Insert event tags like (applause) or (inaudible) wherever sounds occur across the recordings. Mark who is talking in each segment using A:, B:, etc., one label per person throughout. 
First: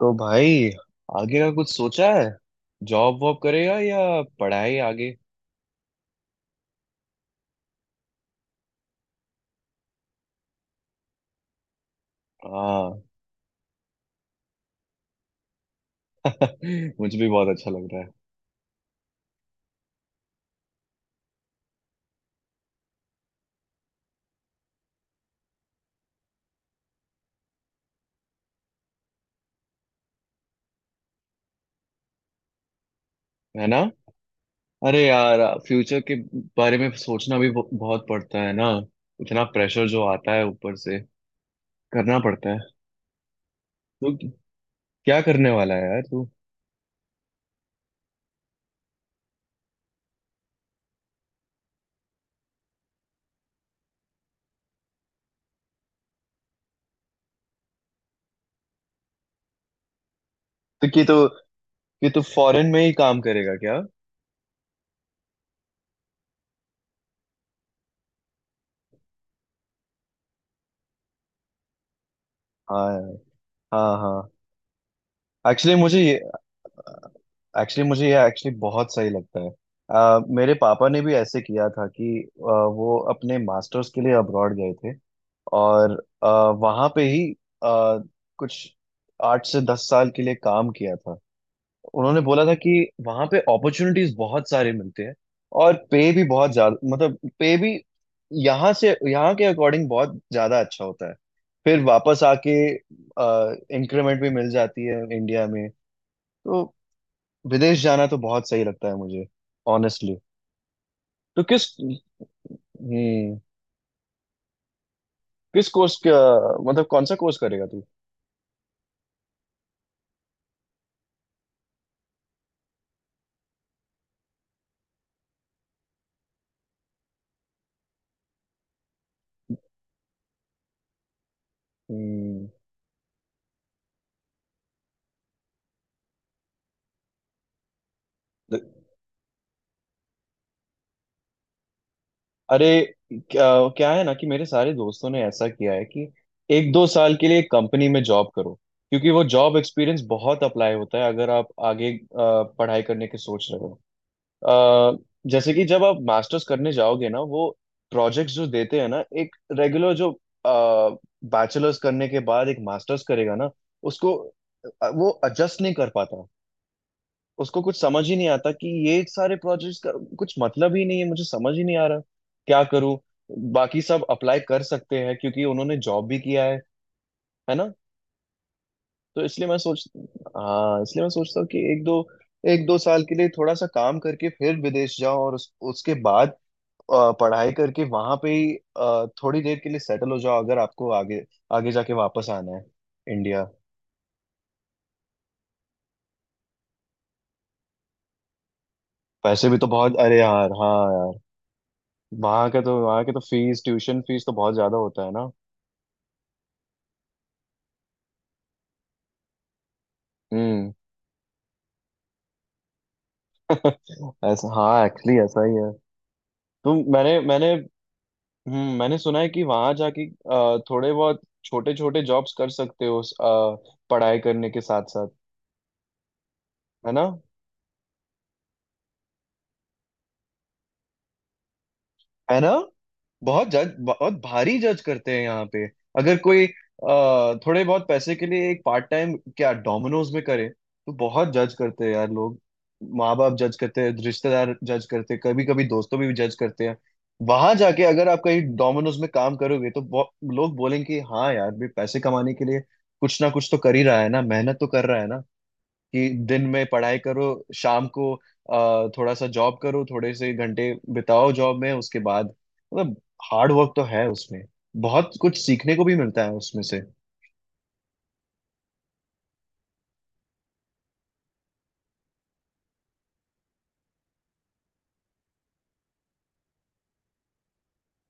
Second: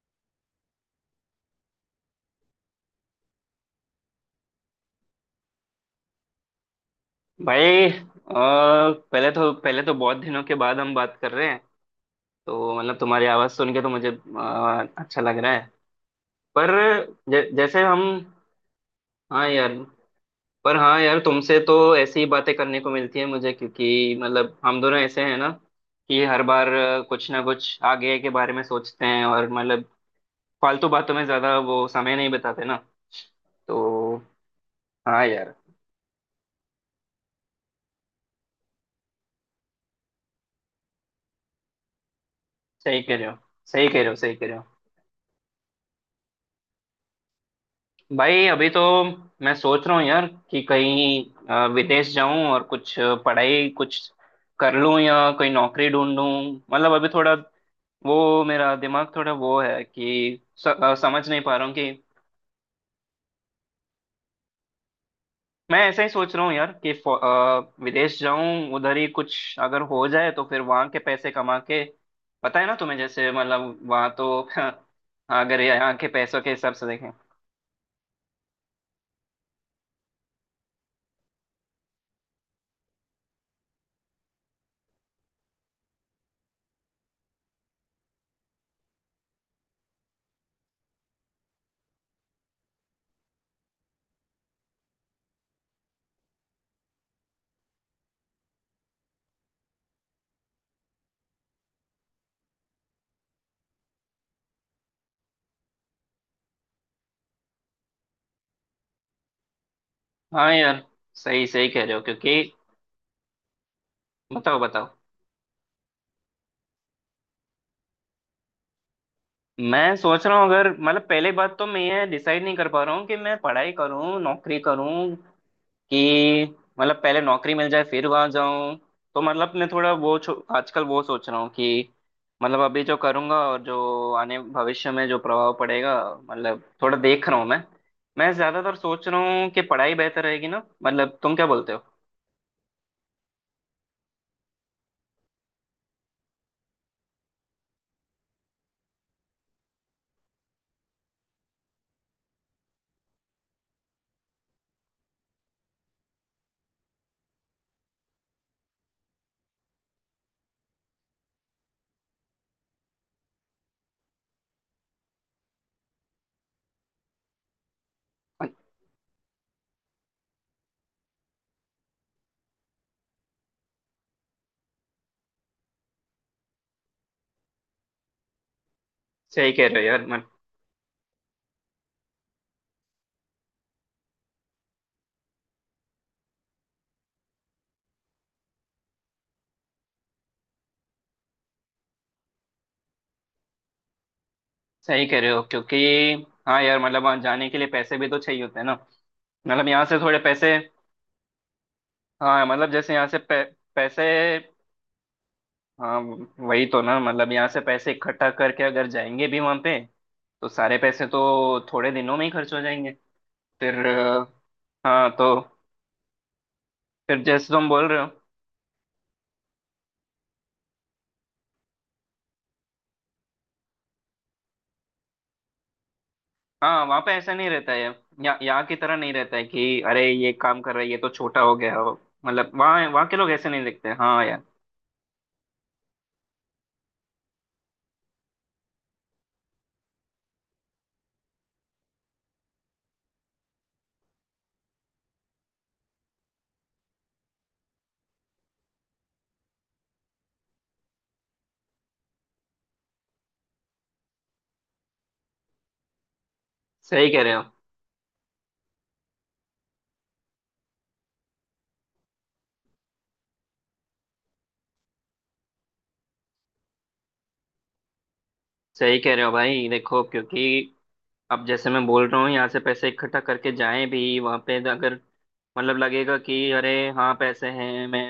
A: तो भाई, आगे का कुछ सोचा है? जॉब वॉब करेगा या पढ़ाई आगे?
B: भाई पहले तो बहुत दिनों के बाद हम बात कर रहे हैं। तो मतलब
A: हाँ।
B: तुम्हारी आवाज़ सुन के तो मुझे अच्छा लग रहा है।
A: (laughs)
B: पर
A: मुझे भी बहुत अच्छा
B: जैसे
A: लग रहा
B: हम
A: है।
B: हाँ यार। पर हाँ यार, तुमसे तो ऐसी ही बातें करने को मिलती है मुझे, क्योंकि मतलब हम दोनों ऐसे हैं ना कि हर बार कुछ ना कुछ आगे के बारे में सोचते हैं और मतलब फालतू बातों में ज़्यादा वो समय नहीं बिताते ना।
A: है ना।
B: तो
A: अरे
B: हाँ
A: यार,
B: यार।
A: फ्यूचर के बारे में सोचना भी बहुत पड़ता है ना। इतना प्रेशर जो आता है ऊपर से, करना पड़ता है।
B: सही कह रहे हो। सही कह रहे
A: तो
B: हो। सही कह रहे हो।
A: क्या करने वाला है यार तू?
B: भाई अभी तो मैं सोच रहा हूँ यार कि कहीं विदेश जाऊं और कुछ पढ़ाई कुछ कर लूं या कोई नौकरी ढूंढूं। मतलब अभी थोड़ा वो मेरा दिमाग थोड़ा वो है कि
A: तो
B: समझ नहीं पा रहा हूँ कि
A: कि तू फॉरेन में ही काम करेगा क्या?
B: मैं ऐसा ही सोच रहा हूँ यार कि विदेश जाऊं, उधर ही कुछ अगर हो जाए तो फिर वहां के पैसे कमा के पता है ना
A: हाँ
B: तुम्हें,
A: यार,
B: जैसे मतलब
A: हाँ
B: वहां
A: हाँ।
B: तो (laughs) अगर
A: एक्चुअली
B: यहाँ
A: मुझे
B: के पैसों के हिसाब से देखें।
A: एक्चुअली मुझे ये एक्चुअली बहुत सही लगता है। मेरे पापा ने भी ऐसे किया था कि वो अपने मास्टर्स के लिए अब्रॉड गए थे। और वहाँ पे ही अ, कुछ आठ से दस साल के लिए काम किया था। उन्होंने बोला था कि वहाँ पे अपॉर्चुनिटीज बहुत सारे मिलते हैं। और पे भी बहुत ज्यादा, मतलब पे भी यहाँ से, यहाँ के अकॉर्डिंग बहुत ज्यादा अच्छा होता है। फिर वापस आके इंक्रीमेंट भी मिल जाती है इंडिया में। तो विदेश जाना तो बहुत सही लगता है मुझे, ऑनेस्टली।
B: हाँ यार।
A: तो
B: सही, सही
A: किस
B: कह रहे हो क्योंकि
A: हम्म
B: बताओ बताओ।
A: किस कोर्स का, मतलब कौन सा कोर्स करेगा तू?
B: मैं सोच रहा हूँ अगर मतलब पहले बात तो मैं ये डिसाइड नहीं कर पा रहा हूँ कि मैं पढ़ाई करूँ नौकरी करूँ, कि मतलब पहले नौकरी मिल जाए फिर वहां जाऊँ। तो मतलब मैं थोड़ा वो आजकल वो सोच रहा हूँ कि
A: हम्म।
B: मतलब अभी जो करूँगा और जो आने भविष्य में जो प्रभाव पड़ेगा, मतलब थोड़ा देख रहा हूँ मैं। मैं
A: द-
B: ज्यादातर सोच रहा हूँ कि पढ़ाई बेहतर रहेगी ना, मतलब तुम क्या बोलते हो?
A: अरे, क्या है ना कि मेरे सारे दोस्तों ने ऐसा किया है कि एक दो साल के लिए कंपनी में जॉब करो, क्योंकि वो जॉब एक्सपीरियंस बहुत अप्लाई होता है अगर आप आगे पढ़ाई करने के सोच रहे हो। अ, जैसे कि जब आप मास्टर्स करने जाओगे ना, वो प्रोजेक्ट्स जो देते हैं ना, एक रेगुलर जो बैचलर्स करने के बाद एक मास्टर्स करेगा ना, उसको वो एडजस्ट नहीं कर पाता। उसको कुछ समझ ही नहीं आता कि ये सारे प्रोजेक्ट्स का कुछ मतलब ही नहीं है, मुझे समझ ही नहीं आ रहा क्या करूं। बाकी सब अप्लाई कर सकते हैं क्योंकि उन्होंने जॉब भी किया है ना। तो इसलिए
B: सही
A: मैं
B: कह
A: सोच,
B: रहे हो यार मतलब।
A: हाँ इसलिए मैं सोचता हूँ कि एक दो साल के लिए थोड़ा सा काम करके फिर विदेश जाओ और उसके बाद पढ़ाई करके वहां पे ही थोड़ी देर के लिए सेटल हो जाओ, अगर आपको आगे, आगे जाके वापस आना है इंडिया।
B: सही कह रहे हो क्योंकि हाँ यार, मतलब वहाँ जाने के लिए पैसे भी तो चाहिए होते हैं ना।
A: पैसे भी तो
B: मतलब यहाँ
A: बहुत,
B: से
A: अरे
B: थोड़े
A: यार,
B: पैसे,
A: हाँ यार।
B: हाँ
A: वहां के
B: मतलब
A: तो
B: जैसे
A: वहां
B: यहाँ
A: के
B: से
A: तो फीस, ट्यूशन
B: पैसे।
A: फीस तो बहुत ज्यादा होता है ना।
B: हाँ, वही तो ना, मतलब यहाँ से पैसे इकट्ठा करके अगर जाएंगे भी वहाँ पे तो
A: हम्म।
B: सारे पैसे तो थोड़े दिनों में ही खर्च हो जाएंगे। फिर
A: (laughs) ऐसा, हाँ
B: हाँ
A: एक्चुअली
B: तो
A: ऐसा ही है। तो मैंने
B: फिर
A: मैंने
B: जैसे तुम बोल रहे हो।
A: हम्म, मैंने सुना है कि वहां जाके थोड़े बहुत छोटे छोटे जॉब्स कर सकते हो पढ़ाई करने के साथ साथ,
B: हाँ
A: है
B: वहाँ
A: ना।
B: पे ऐसा नहीं रहता है, यहाँ यहाँ की तरह नहीं रहता है कि अरे ये काम कर रहा है ये तो छोटा हो गया हो।
A: है ना,
B: मतलब वहाँ वहाँ के लोग
A: बहुत
B: ऐसे नहीं
A: जज,
B: देखते,
A: बहुत
B: हाँ यार।
A: भारी जज करते हैं यहाँ पे। अगर कोई थोड़े बहुत पैसे के लिए एक पार्ट टाइम क्या डोमिनोज में करे, तो बहुत जज करते हैं यार लोग। माँ बाप जज करते हैं, रिश्तेदार जज करते हैं, कभी कभी दोस्तों भी जज करते हैं। वहां जाके अगर आप कहीं डोमिनोज में काम करोगे, तो लोग बोलेंगे कि हाँ यार भी पैसे कमाने के लिए कुछ ना कुछ तो कर ही रहा है ना, मेहनत तो कर रहा है ना। कि दिन में पढ़ाई
B: सही कह
A: करो,
B: रहे हो।
A: शाम को थोड़ा सा जॉब करो, थोड़े से घंटे बिताओ जॉब में, उसके बाद मतलब हार्ड वर्क तो है उसमें, बहुत कुछ सीखने को भी मिलता है उसमें से।
B: सही कह रहे हो भाई, देखो क्योंकि अब जैसे मैं बोल रहा हूँ यहाँ से पैसे इकट्ठा करके जाएं भी वहाँ पे अगर, मतलब लगेगा कि अरे हाँ पैसे हैं, मैं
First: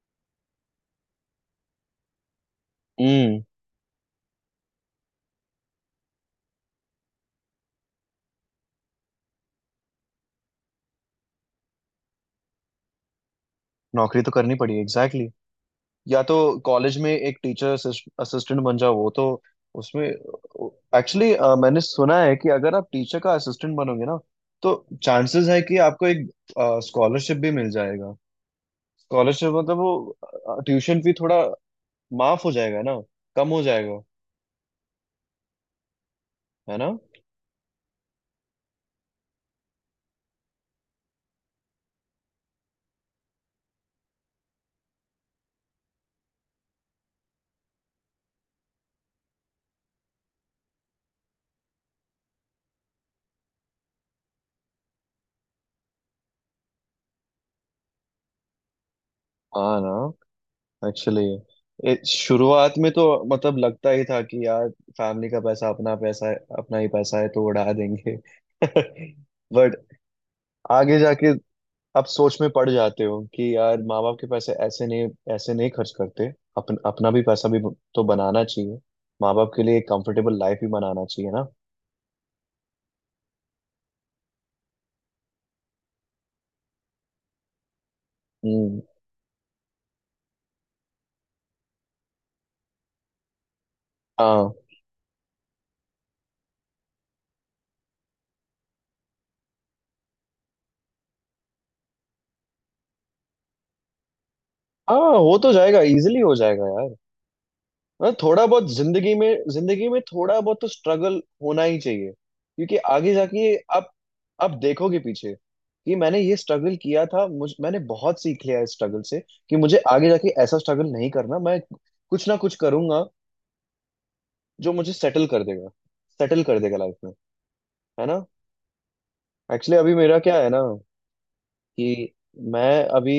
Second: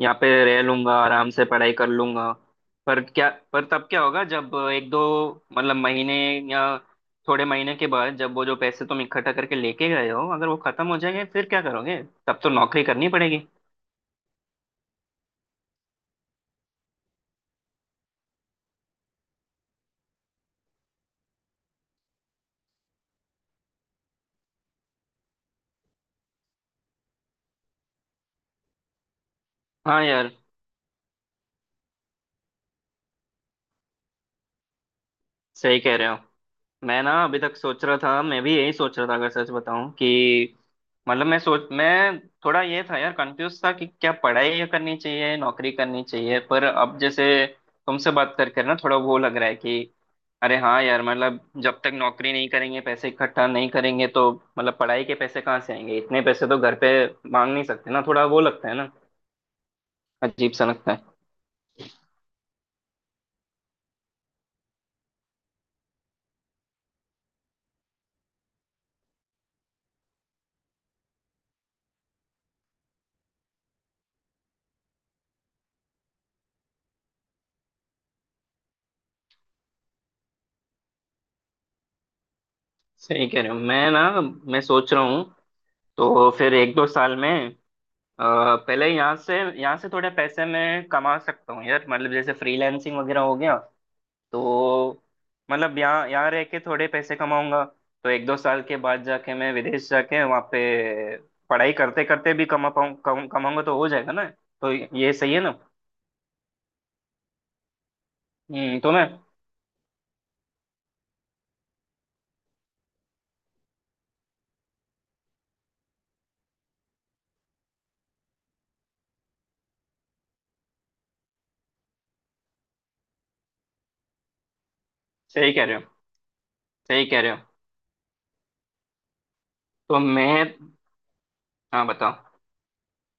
B: यहाँ पे रह लूंगा आराम से पढ़ाई कर लूंगा। पर क्या,
A: हम्म।
B: पर तब क्या होगा जब एक दो मतलब महीने या थोड़े महीने के बाद जब वो जो पैसे तुम इकट्ठा करके लेके गए हो अगर वो खत्म हो जाएंगे फिर क्या करोगे? तब तो नौकरी करनी पड़ेगी।
A: नौकरी तो करनी पड़ी, एग्जैक्टली exactly। या तो कॉलेज में एक टीचर असिस्टेंट बन जाओ, वो तो, उसमें एक्चुअली मैंने सुना है कि अगर आप टीचर का असिस्टेंट बनोगे ना, तो चांसेस है कि आपको एक स्कॉलरशिप भी मिल जाएगा। स्कॉलरशिप मतलब
B: हाँ यार,
A: वो ट्यूशन फी थोड़ा माफ हो जाएगा ना, कम हो जाएगा।
B: सही कह रहे हो।
A: है ना।
B: मैं ना अभी तक सोच रहा था, मैं भी यही सोच रहा था अगर सच बताऊं, कि मतलब मैं सोच मैं थोड़ा ये था यार, कंफ्यूज था कि क्या पढ़ाई करनी चाहिए नौकरी करनी चाहिए। पर अब जैसे तुमसे बात करके ना थोड़ा वो लग रहा है कि अरे हाँ यार, मतलब जब तक नौकरी नहीं करेंगे पैसे इकट्ठा नहीं करेंगे तो मतलब पढ़ाई के पैसे कहाँ से आएंगे? इतने पैसे तो घर पे मांग नहीं सकते ना, थोड़ा वो लगता है ना,
A: हाँ ना,
B: अजीब सा लगता है।
A: एक्चुअली शुरुआत में तो मतलब लगता ही था कि यार फैमिली का पैसा अपना पैसा है, अपना ही पैसा है, तो उड़ा देंगे। (laughs) बट आगे जाके आप सोच में पड़ जाते हो कि यार, माँ बाप के पैसे ऐसे नहीं, ऐसे नहीं खर्च करते। अपन, अपना भी पैसा भी तो बनाना चाहिए, माँ बाप के लिए एक कंफर्टेबल लाइफ भी बनाना चाहिए ना।
B: सही कह रहे हो। मैं ना मैं सोच रहा हूँ तो फिर एक दो साल में अ,
A: हम्म।
B: पहले यहाँ से, यहाँ से थोड़े पैसे मैं कमा सकता हूँ यार, मतलब जैसे फ्रीलांसिंग वगैरह हो गया
A: हाँ।
B: तो मतलब यहाँ यहाँ रह के थोड़े पैसे कमाऊंगा, तो एक दो साल के बाद जाके मैं विदेश जाके वहाँ पे पढ़ाई करते करते भी कमा पाऊँ, कमाऊंगा तो हो जाएगा ना। तो
A: हाँ
B: ये सही
A: हो
B: है ना?
A: तो जाएगा, इजिली हो जाएगा यार। हाँ थोड़ा बहुत
B: हम्म, तो मैं।
A: जिंदगी में, जिंदगी में थोड़ा बहुत तो स्ट्रगल होना ही चाहिए, क्योंकि आगे जाके आप देखोगे पीछे कि मैंने ये स्ट्रगल किया था, मुझ मैंने बहुत सीख लिया इस स्ट्रगल से, कि मुझे आगे जाके ऐसा स्ट्रगल नहीं करना, मैं कुछ ना कुछ करूंगा जो मुझे सेटल कर
B: सही कह
A: देगा,
B: रहे हो।
A: सेटल कर देगा लाइफ
B: सही
A: में।
B: कह रहे हो।
A: है ना। एक्चुअली अभी
B: तो
A: मेरा क्या
B: मैं,
A: है ना
B: हाँ
A: कि
B: बताओ।
A: मैं अभी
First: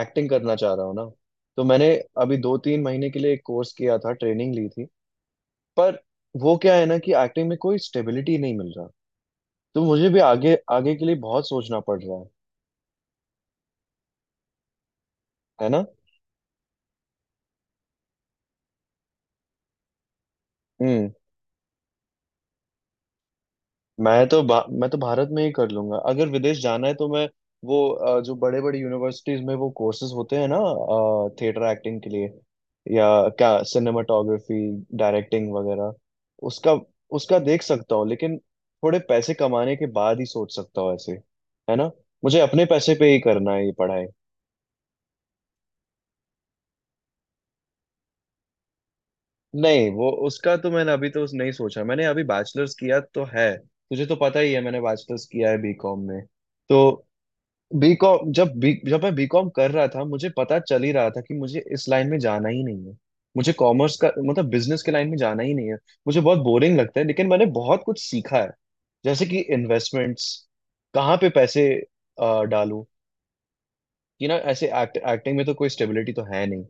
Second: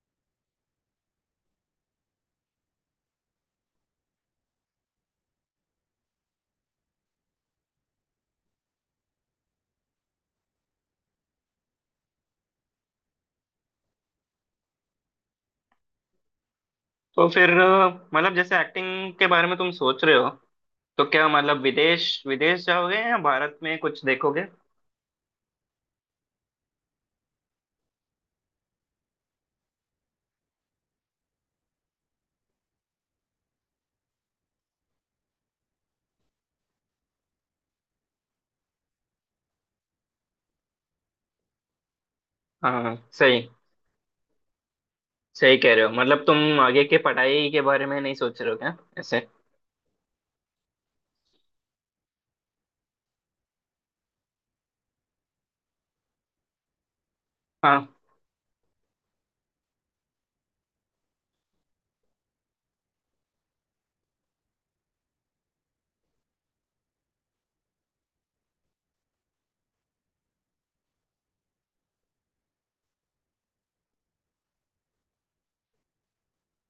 A: एक्टिंग करना चाह रहा हूँ ना। तो मैंने अभी दो तीन महीने के लिए एक कोर्स किया था, ट्रेनिंग ली थी। पर वो क्या है ना कि एक्टिंग में कोई स्टेबिलिटी नहीं मिल रहा, तो मुझे भी आगे, आगे के लिए बहुत सोचना पड़ रहा है ना।
B: तो फिर मतलब जैसे एक्टिंग के बारे में तुम सोच रहे हो, तो
A: हम्म।
B: क्या मतलब विदेश विदेश जाओगे या भारत में कुछ देखोगे?
A: मैं तो भारत में ही कर लूंगा। अगर विदेश जाना है तो मैं वो जो बड़े बड़े यूनिवर्सिटीज में वो कोर्सेज होते हैं ना, थिएटर एक्टिंग के लिए, या क्या सिनेमाटोग्राफी, डायरेक्टिंग वगैरह, उसका उसका देख सकता हूँ। लेकिन थोड़े पैसे कमाने के बाद ही सोच सकता हूँ ऐसे, है ना। मुझे अपने पैसे
B: हाँ
A: पे ही
B: सही।
A: करना है ये पढ़ाई।
B: सही कह रहे हो, मतलब तुम आगे के पढ़ाई के बारे में नहीं सोच रहे हो क्या ऐसे?
A: नहीं, वो उसका तो मैंने अभी तो उस नहीं सोचा। मैंने अभी बैचलर्स किया तो है, तुझे तो पता ही है, मैंने बैचलर्स किया है बीकॉम में। तो
B: हाँ,
A: बीकॉम, जब मैं बीकॉम कर रहा था, मुझे पता चल ही रहा था कि मुझे इस लाइन में जाना ही नहीं है। मुझे कॉमर्स का मतलब बिजनेस के लाइन में जाना ही नहीं है, मुझे बहुत बोरिंग लगता है। लेकिन मैंने बहुत कुछ सीखा है, जैसे कि इन्वेस्टमेंट्स, कहाँ पे पैसे डालूं। कि ना ऐसे एक्टिंग में तो कोई स्टेबिलिटी तो है नहीं,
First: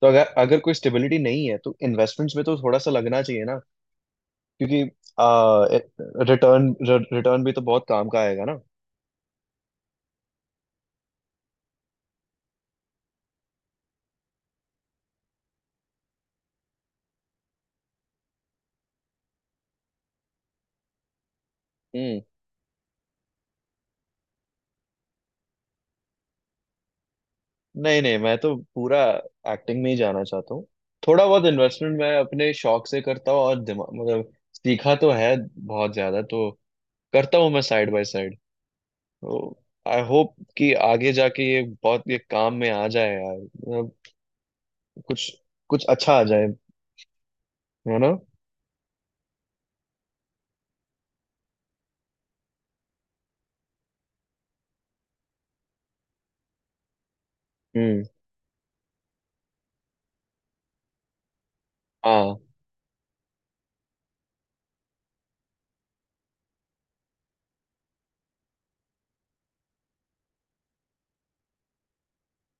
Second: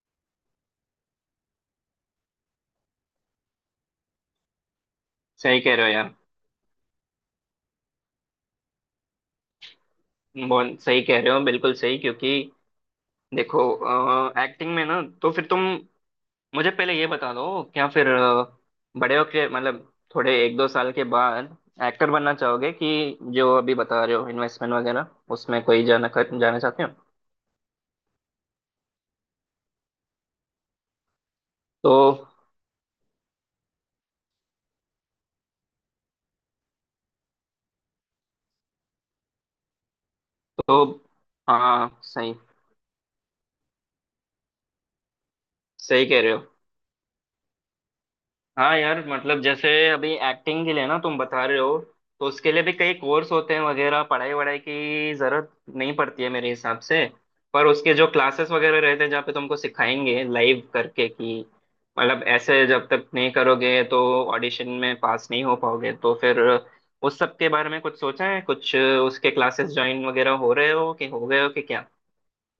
A: तो अगर, अगर कोई स्टेबिलिटी नहीं है तो इन्वेस्टमेंट्स में तो थोड़ा सा लगना चाहिए ना, क्योंकि
B: सही कह रहे हो यार।
A: रिटर्न, रिटर्न भी तो बहुत काम का आएगा ना।
B: बहुत सही कह रहे हो, बिल्कुल सही क्योंकि देखो एक्टिंग में ना, तो फिर तुम मुझे पहले ये बता दो क्या, फिर बड़े होके मतलब थोड़े एक दो साल के बाद एक्टर
A: हम्म।
B: बनना चाहोगे कि जो अभी बता रहे हो इन्वेस्टमेंट वगैरह उसमें कोई जाना जाना चाहते हो?
A: नहीं नहीं, मैं तो पूरा एक्टिंग में ही जाना चाहता हूँ। थोड़ा बहुत
B: तो
A: इन्वेस्टमेंट मैं अपने शौक से करता हूँ और दिमाग मतलब सीखा तो है, बहुत ज्यादा तो करता हूँ मैं साइड बाय साइड। तो आई होप कि
B: तो
A: आगे जाके ये
B: हाँ
A: बहुत ये
B: सही।
A: काम में आ जाए यार, मतलब कुछ, कुछ
B: सही
A: अच्छा
B: कह
A: आ
B: रहे हो।
A: जाए। है ना।
B: हाँ यार, मतलब जैसे अभी एक्टिंग के लिए ना तुम बता रहे हो, तो उसके लिए भी कई कोर्स होते हैं वगैरह, पढ़ाई वढ़ाई की जरूरत नहीं पड़ती है मेरे हिसाब से। पर उसके
A: हम्म।
B: जो क्लासेस वगैरह रहते हैं जहाँ पे तुमको सिखाएंगे लाइव करके कि मतलब
A: हाँ,
B: ऐसे जब तक नहीं करोगे तो ऑडिशन में पास नहीं हो पाओगे। तो फिर उस सब के बारे में कुछ सोचा है कुछ, उसके क्लासेस ज्वाइन वगैरह हो रहे हो कि हो गए हो कि क्या?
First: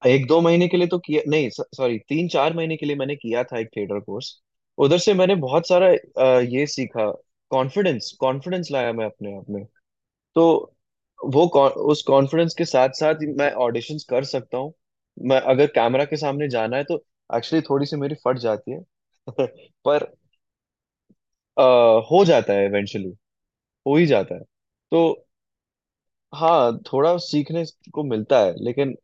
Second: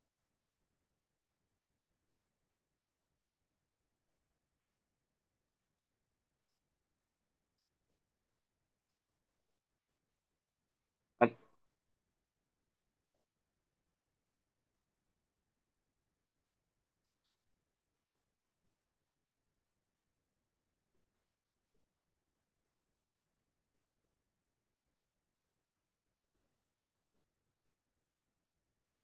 A: एक दो महीने के लिए तो किया नहीं, सॉरी, तीन चार महीने के लिए मैंने किया था एक थिएटर कोर्स। उधर से मैंने बहुत सारा ये सीखा, कॉन्फिडेंस, कॉन्फिडेंस लाया मैं अपने आप में। तो
B: अ-
A: वो उस कॉन्फिडेंस के साथ साथ मैं ऑडिशंस कर सकता हूँ। मैं अगर कैमरा के सामने जाना है तो एक्चुअली थोड़ी सी मेरी फट जाती है। (laughs) पर अ, हो जाता है इवेंचुअली, हो ही जाता है। तो हाँ, थोड़ा सीखने को मिलता है लेकिन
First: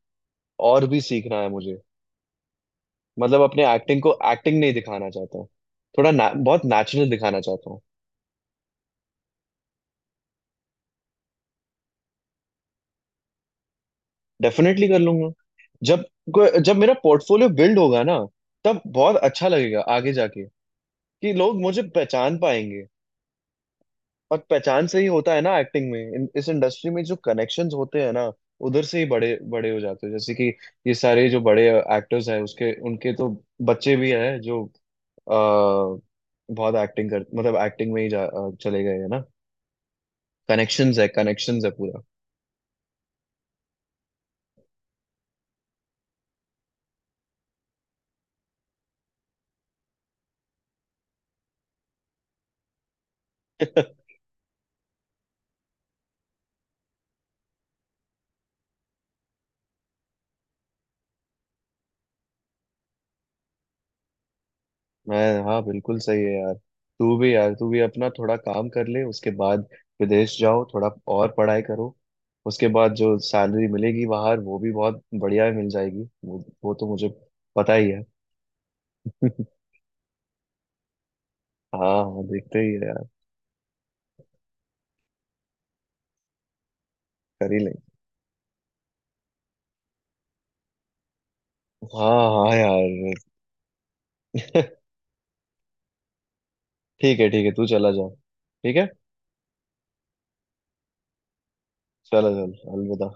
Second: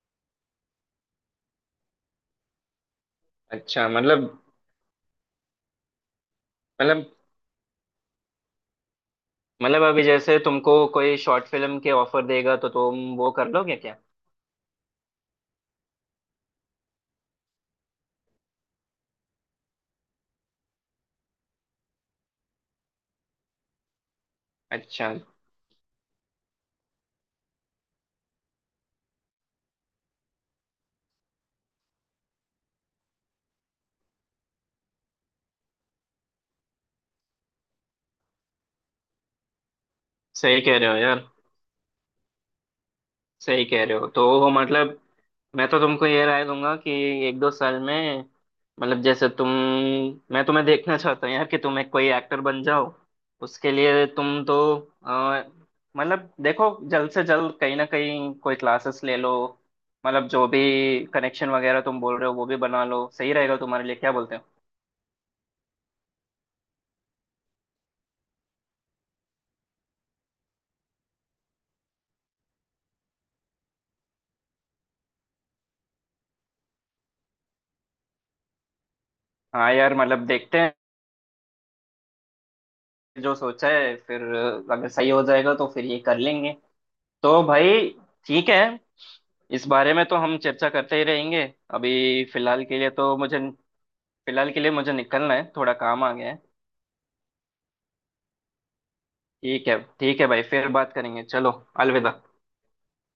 A: और भी सीखना है मुझे, मतलब अपने
B: अच्छा
A: एक्टिंग को
B: मतलब।
A: एक्टिंग नहीं दिखाना चाहता हूँ, बहुत
B: मतलब
A: नेचुरल दिखाना चाहता हूँ।
B: मतलब अभी जैसे तुमको कोई शॉर्ट फिल्म के ऑफर देगा तो तुम वो कर लोगे क्या?
A: डेफिनेटली कर लूंगा। जब जब मेरा पोर्टफोलियो बिल्ड होगा ना, तब बहुत अच्छा लगेगा आगे जाके, कि लोग मुझे पहचान पाएंगे। और पहचान से ही
B: अच्छा
A: होता है ना एक्टिंग में, इस इंडस्ट्री में जो कनेक्शंस होते हैं ना, उधर से ही बड़े बड़े हो जाते हैं। जैसे कि ये सारे जो बड़े एक्टर्स हैं, उसके उनके तो बच्चे भी हैं जो बहुत एक्टिंग कर मतलब एक्टिंग में ही चले गए हैं ना।
B: सही कह रहे हो
A: कनेक्शंस है,
B: यार।
A: कनेक्शंस है पूरा।
B: सही कह रहे हो, तो वो मतलब मैं तो तुमको ये राय दूंगा कि एक दो साल में मतलब जैसे तुम, मैं तुम्हें देखना चाहता हूँ यार कि तुम एक कोई एक्टर बन जाओ। उसके लिए तुम तो अ, मतलब देखो, जल्द से जल्द कहीं ना कहीं कोई क्लासेस ले लो, मतलब जो भी कनेक्शन वगैरह तुम बोल रहे हो वो भी बना लो, सही रहेगा तुम्हारे लिए, क्या बोलते हो?
A: मैं, हाँ बिल्कुल सही है यार। तू भी यार, तू भी अपना थोड़ा काम कर ले, उसके बाद विदेश जाओ थोड़ा, और पढ़ाई करो। उसके बाद जो सैलरी मिलेगी बाहर वो भी बहुत बढ़िया मिल जाएगी, वो तो मुझे पता ही है। (laughs)
B: हाँ यार, मतलब देखते हैं,
A: हाँ हाँ, देखते ही है यार,
B: जो सोचा है फिर अगर सही हो जाएगा तो फिर ये कर लेंगे। तो
A: कर ही
B: भाई
A: लेंगे।
B: ठीक है, इस बारे में तो हम चर्चा करते ही रहेंगे।
A: हाँ
B: अभी
A: हाँ
B: फिलहाल के लिए तो
A: यार।
B: मुझे, फिलहाल के लिए
A: (laughs)
B: मुझे निकलना है, थोड़ा काम आ गया है।
A: ठीक है ठीक है, तू चला जा। ठीक है,
B: ठीक है, ठीक है भाई, फिर बात करेंगे। चलो, अलविदा।
A: चलो चल, अलविदा।